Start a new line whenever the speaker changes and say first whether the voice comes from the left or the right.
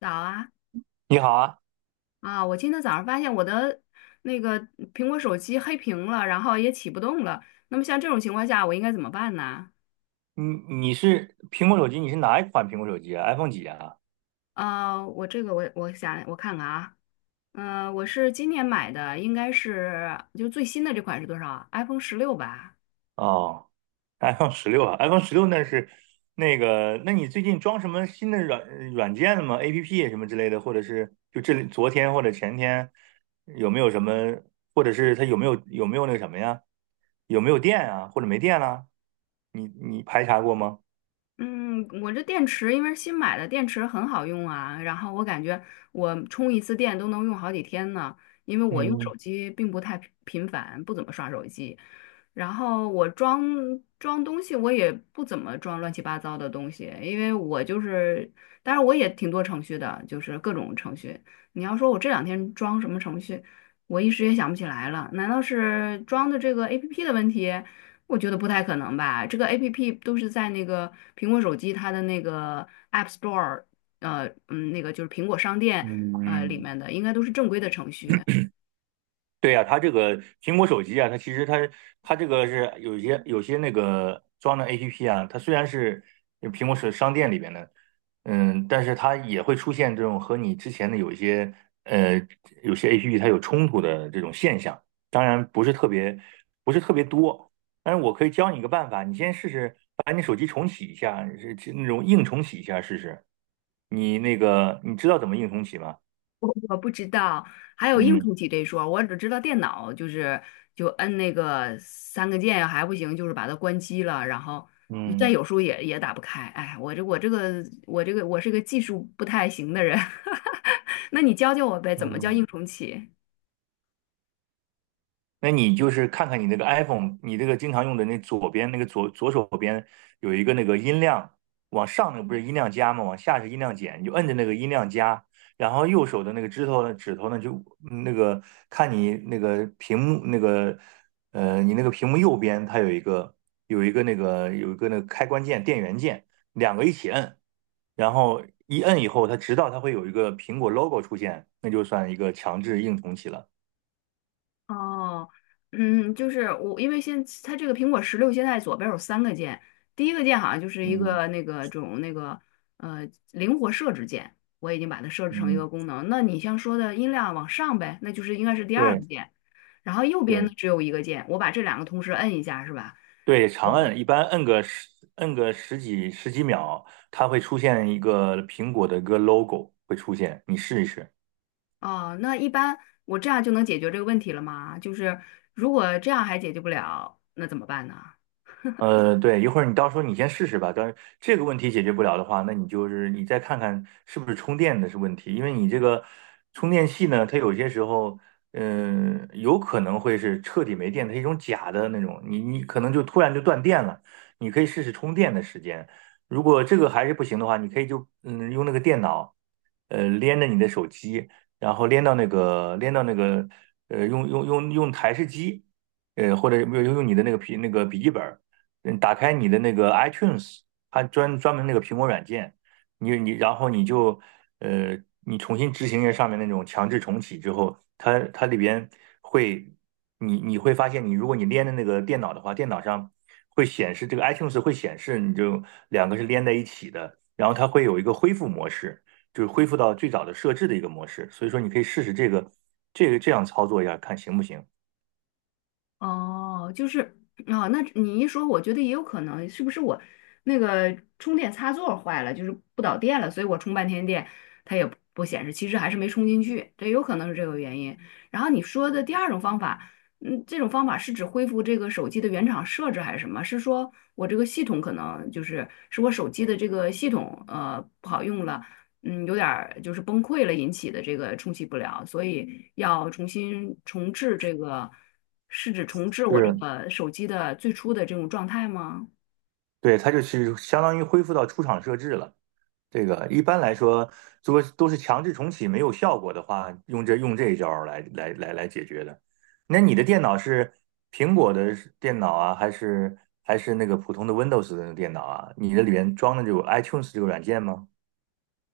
left: 早啊
right: 你好啊，
left: 啊！我今天早上发现我的那个苹果手机黑屏了，然后也启不动了。那么像这种情况下，我应该怎么办呢？
right: 你你是苹果手机，你是哪一款苹果手机啊？iPhone 几啊？
left: 我这个我想我看看啊，嗯，我是今年买的，应该是就最新的这款是多少 iPhone 16吧。
right: 哦，iPhone 十六啊，iPhone 十六那是那个，那你最近装什么新的软件了吗？APP 什么之类的，或者是就这里昨天或者前天有没有什么，或者是它有没有那个什么呀？有没有电啊？或者没电了？你排查过吗？
left: 嗯，我这电池因为是新买的，电池很好用啊。然后我感觉我充一次电都能用好几天呢，因为我用手
right: 嗯
left: 机并不太频繁，不怎么刷手机。然后我装东西，我也不怎么装乱七八糟的东西，因为我就是，当然我也挺多程序的，就是各种程序。你要说我这两天装什么程序，我一时也想不起来了。难道是装的这个 APP 的问题？我觉得不太可能吧，这个 APP 都是在那个苹果手机它的那个 App Store，那个就是苹果商店，里
right: 嗯，
left: 面的应该都是正规的程序，
right: 对呀、它这个苹果手机啊，它其实它这个是有些那个装的 APP 啊，它虽然是苹果手商店里边的，嗯，但是它也会出现这种和你之前的呃有些 APP 它有冲突的这种现象，当然不是特别多，但是我可以教你一个办法，你先试试把你手机重启一下，是那种硬重启一下试试，你那个你知道怎么硬重启吗？
left: 我不知道，还有硬
right: 嗯
left: 重启这一说，我只知道电脑就是就摁那个三个键还不行，就是把它关机了，然后你再
right: 嗯
left: 有时候也打不开，哎，我这个我是个技术不太行的人，那你教教我呗，怎么叫硬
right: 嗯。
left: 重启？
right: 那你就是看看你那个 iPhone，你这个经常用的那左边那个左手边有一个那个音量，往上那个不是音量加吗？往下是音量减，你就摁着那个音量加，然后右手的那个指头呢就嗯那个看你那个屏幕那个你那个屏幕右边它有一个那个开关键电源键，两个一起摁，然后一摁以后，它直到它会有一个苹果 logo 出现，那就算一个强制硬重启了。
left: 哦，就是我，因为现它这个苹果16现在左边有三个键，第一个键好像就是一
right: 嗯
left: 个那个种那个灵活设置键，我已经把它设置成一
right: 嗯。
left: 个功能。那你像说的音量往上呗，那就是应该是第二
right: 对，
left: 个键，然后右边呢
right: 对
left: 只有一个键，我把这两个同时摁一下是吧？
right: 对，长
left: 嗯
right: 摁，一般摁个十几秒，它会出现一个苹果的一个 logo 会出现，你试一试。
left: 哦，那一般我这样就能解决这个问题了吗？就是如果这样还解决不了，那怎么办呢？
right: 对，一会儿你到时候你先试试吧。但是这个问题解决不了的话，那你就是你再看看是不是充电的是问题，因为你这个充电器呢，它有些时候，嗯、有可能会是彻底没电，它是一种假的那种，你可能就突然就断电了。你可以试试充电的时间，如果这个还是不行的话，你可以就用那个电脑，连着你的手机，然后连到那个用台式机。或者用你的那个笔记本，嗯，打开你的那个 iTunes，它专门那个苹果软件，你然后你就你重新执行一下上面那种强制重启之后，它里边会你会发现你，如果你连的那个电脑的话，电脑上会显示这个 iTunes 会显示，你就两个是连在一起的，然后它会有一个恢复模式，就是恢复到最早的设置的一个模式，所以说你可以试试这个这样操作一下，看行不行？
left: 哦，就是啊，那你一说，我觉得也有可能，是不是我那个充电插座坏了，就是不导电了，所以我充半天电，它也不显示，其实还是没充进去，这有可能是这个原因。然后你说的第二种方法，嗯，这种方法是指恢复这个手机的原厂设置还是什么？是说我这个系统可能就是我手机的这个系统不好用了，嗯，有点儿就是崩溃了引起的这个冲洗不了，所以要重新重置这个，是指重置
right: 就
left: 我这
right: 是
left: 个手机的最初的这种状态吗？
right: 对，它就是相当于恢复到出厂设置了。这个一般来说，如果都是强制重启没有效果的话，用这一招儿来解决的。那你的电脑是苹果的电脑啊，还是那个普通的 Windows 的电脑啊？你的里面装的有 iTunes 这个软件吗？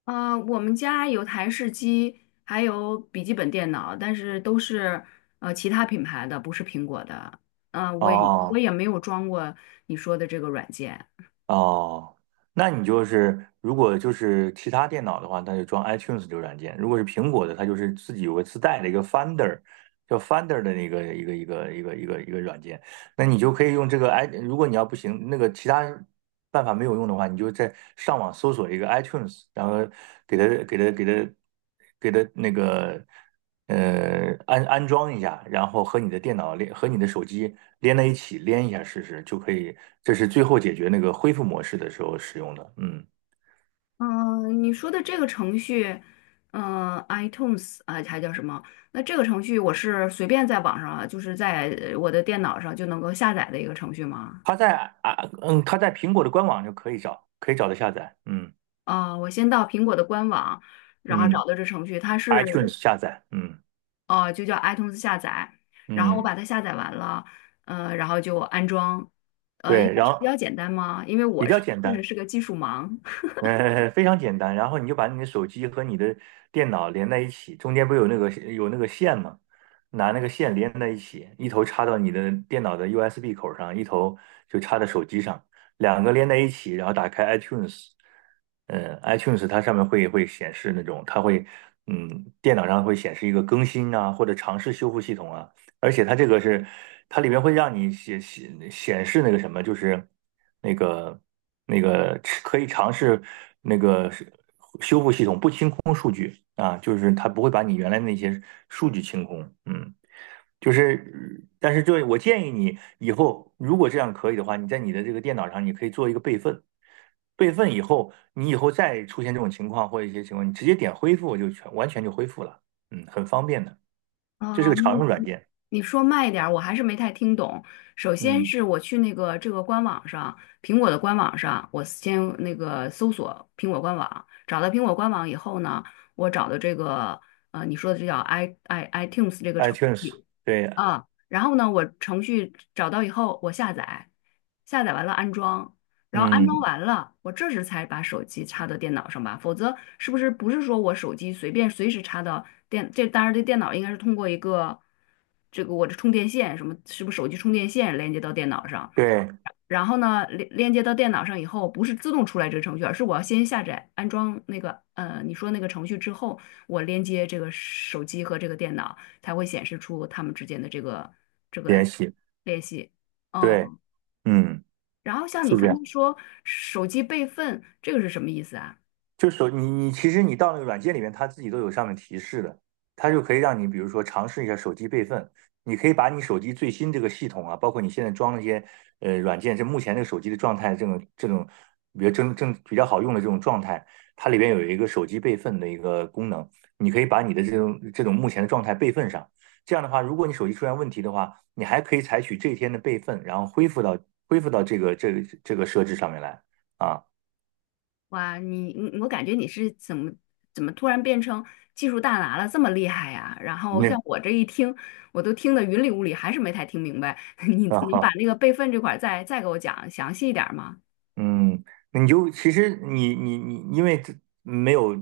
left: 我们家有台式机，还有笔记本电脑，但是都是其他品牌的，不是苹果的。嗯，我也我
right: 哦，
left: 也没有装过你说的这个软件。
right: 哦，那你就是如果就是其他电脑的话，那就装 iTunes 这个软件；如果是苹果的，它就是自己有个自带的一个 Finder，叫 Finder 的那个一个软件。那你就可以用这个 如果你要不行，那个其他办法没有用的话，你就在上网搜索一个 iTunes，然后给它给它给它给它那个。安装一下，然后和你的手机连在一起，连一下试试就可以。这是最后解决那个恢复模式的时候使用的。嗯，
left: 嗯，你说的这个程序，iTunes 啊，还叫什么？那这个程序我是随便在网上啊，就是在我的电脑上就能够下载的一个程序吗？
right: 它在啊，它在苹果的官网就可以找，可以找到下载。嗯
left: 啊，我先到苹果的官网，然后
right: 嗯
left: 找到这程序，它是
right: ，iTunes 下载。嗯
left: 就叫 iTunes 下载，然后我
right: 嗯，
left: 把它下载完了，然后就安装，应
right: 对，
left: 该
right: 然
left: 是比
right: 后
left: 较简单吗？因为
right: 比
left: 我
right: 较
left: 是
right: 简
left: 确实
right: 单。
left: 是个技术盲。
right: 非常简单。然后你就把你的手机和你的电脑连在一起，中间不是有那个线吗？拿那个线连在一起，一头插到你的电脑的 USB 口上，一头就插在手机上，两个连在一起，然后打开 iTunes。嗯，iTunes 它上面会显示那种，它会嗯，电脑上会显示一个更新啊，或者尝试修复系统啊，而且它这个是，它里面会让你显示那个什么，就是那个那个吃可以尝试那个是修复系统不清空数据啊，就是它不会把你原来那些数据清空，嗯，就是但是这我建议你以后如果这样可以的话，你在你的这个电脑上你可以做一个备份，备份以后你以后再出现这种情况或者一些情况，你直接点恢复就完全就恢复了，嗯，很方便的，这是
left: 啊，
right: 个
left: 你
right: 常用软
left: 你
right: 件，
left: 你说慢一点儿，我还是没太听懂。首先
right: 嗯。
left: 是我去那个这个官网上，苹果的官网上，我先那个搜索苹果官网，找到苹果官网以后呢，我找的这个你说的这叫 iTunes 这个程
right: iTunes，
left: 序。
right: 对，
left: 啊，然后呢，我程序找到以后，我下载，下载完了安装，然后安装
right: 嗯，
left: 完了，我这时才把手机插到电脑上吧，否则是不是说我手机随便随时插到这当然这电脑应该是通过一个这个我的充电线什么，是不是手机充电线连接到电脑上？
right: 对，
left: 然后呢，连接到电脑上以后，不是自动出来这个程序，而是我要先下载安装那个你说那个程序之后，我连接这个手机和这个电脑，才会显示出它们之间的这个
right: 联系，
left: 联系。
right: 对，
left: 哦，
right: 嗯，
left: 然后像你
right: 是这
left: 刚
right: 样。
left: 才说手机备份，这个是什么意思啊？
right: 你其实你到那个软件里面，它自己都有上面提示的，它就可以让你比如说尝试一下手机备份，你可以把你手机最新这个系统啊，包括你现在装那些软件，这目前这个手机的状态，这种比较比较好用的这种状态，它里边有一个手机备份的一个功能，你可以把你的这种目前的状态备份上。这样的话，如果你手机出现问题的话，你还可以采取这一天的备份，然后恢复到这个这个设置上面来啊。
left: 哇，你我感觉你是怎么突然变成技术大拿了，这么厉害呀？然后像
right: 那
left: 我这一听，我都听得云里雾里，还是没太听明白。你
right: 啊。
left: 你把
right: 好。
left: 那个备份这块儿再给我讲详细一点儿吗？
right: 嗯，那你就其实你，因为这没有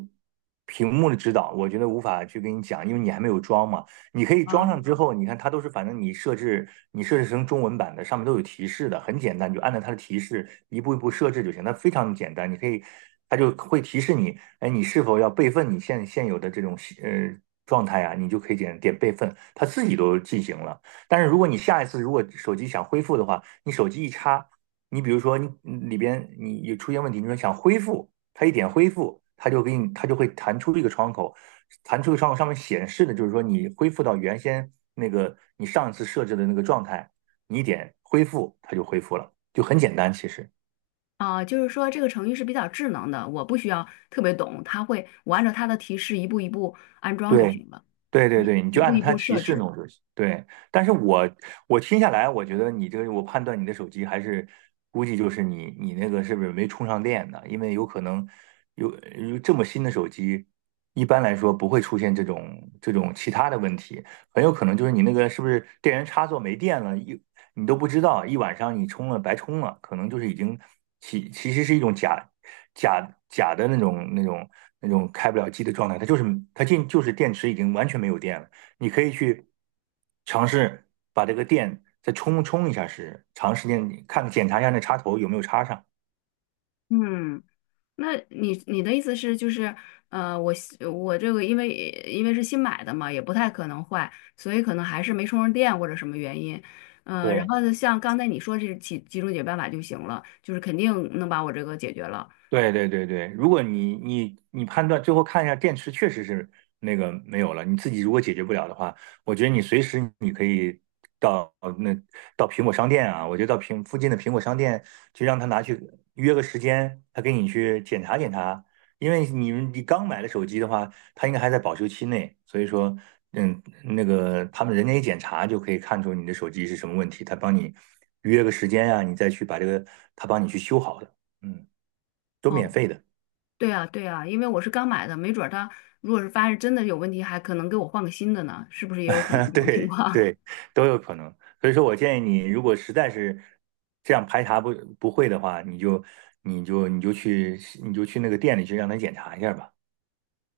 right: 屏幕的指导，我觉得无法去跟你讲，因为你还没有装嘛。你可以装上之
left: 啊，
right: 后，你看它都是，反正你设置成中文版的，上面都有提示的，很简单，你就按照它的提示一步一步设置就行，它非常简单。你可以，它就会提示你，哎，你是否要备份你现有的这种状态啊？你就可以点备份，它自己都进行了。但是如果你下一次如果手机想恢复的话，你手机一插。你比如说你里边你有出现问题，你说想恢复，它一点恢复，它就会弹出一个窗口，弹出一个窗口上面显示的就是说你恢复到原先那个你上一次设置的那个状态，你一点恢复它就恢复了，就很简单其实。
left: 啊，就是说这个程序是比较智能的，我不需要特别懂，它会我按照它的提示一步一步安装就
right: 对，
left: 行了，
right: 对对
left: 一
right: 对，你
left: 一
right: 就按
left: 步
right: 照
left: 一
right: 它
left: 步
right: 提
left: 设
right: 示
left: 置。
right: 弄就行。对，但是我听下来，我觉得你这个，我判断你的手机还是估计就是你那个是不是没充上电呢？因为有可能有有这么新的手机，一般来说不会出现这种其他的问题。很有可能就是你那个是不是电源插座没电了，一你都不知道，一晚上你充了白充了，可能就是已经其实是一种假的那种开不了机的状态，就是电池已经完全没有电了。你可以去尝试把这个电再充充一下试试，长时间看检查一下那插头有没有插上。
left: 嗯。那你的意思是就是，我这个因为是新买的嘛，也不太可能坏，所以可能还是没充上电或者什么原因，然
right: 对，
left: 后呢像刚才你说这几种解决办法就行了，就是肯定能把我这个解决了。
right: 对对对对，如果你判断最后看一下电池确实是那个没有了，你自己如果解决不了的话，我觉得你随时你可以到那到苹果商店啊，我觉得附近的苹果商店就让他拿去约个时间，他给你去检查检查，因为你刚买的手机的话，它应该还在保修期内，所以说嗯那个他们人家一检查就可以看出你的手机是什么问题，他帮你约个时间啊，你再去把这个他帮你去修好的，嗯都
left: 哦，
right: 免费的，
left: 对啊对啊，因为我是刚买的，没准儿它如果是发现真的有问题，还可能给我换个新的呢，是不是也有可能 这种情
right: 对
left: 况？
right: 对，都有可能。所以说我建议你，如果实在是这样排查不不会的话，你就去那个店里去让他检查一下吧。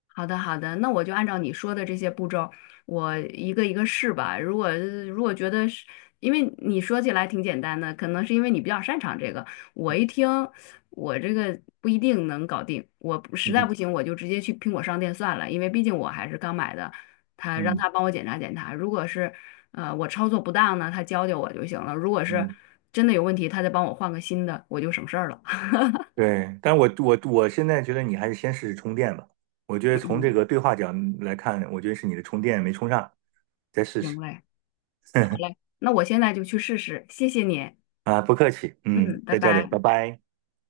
left: 好的，好的，那我就按照你说的这些步骤，我一个一个试吧。如果觉得是，因为你说起来挺简单的，可能是因为你比较擅长这个。我一 听，我这个不一定能搞定。我不实在不
right: 嗯
left: 行，我就直接去苹果商店算了，因为毕竟我还是刚买的。他让
right: 嗯
left: 他帮我检查检查，如果是我操作不当呢，他教教我就行了。如果是
right: 嗯，
left: 真的有问题，他再帮我换个新的，我就省事儿了。
right: 对。但我现在觉得你还是先试试充电吧。我觉得从这个对话角来看，我觉得是你的充电没充上，再试
left: 行
right: 试。
left: 嘞，好 嘞，那我现在就去试试，谢谢你。
right: 啊，不客气，嗯，
left: 嗯，拜
right: 再见了，拜
left: 拜。
right: 拜。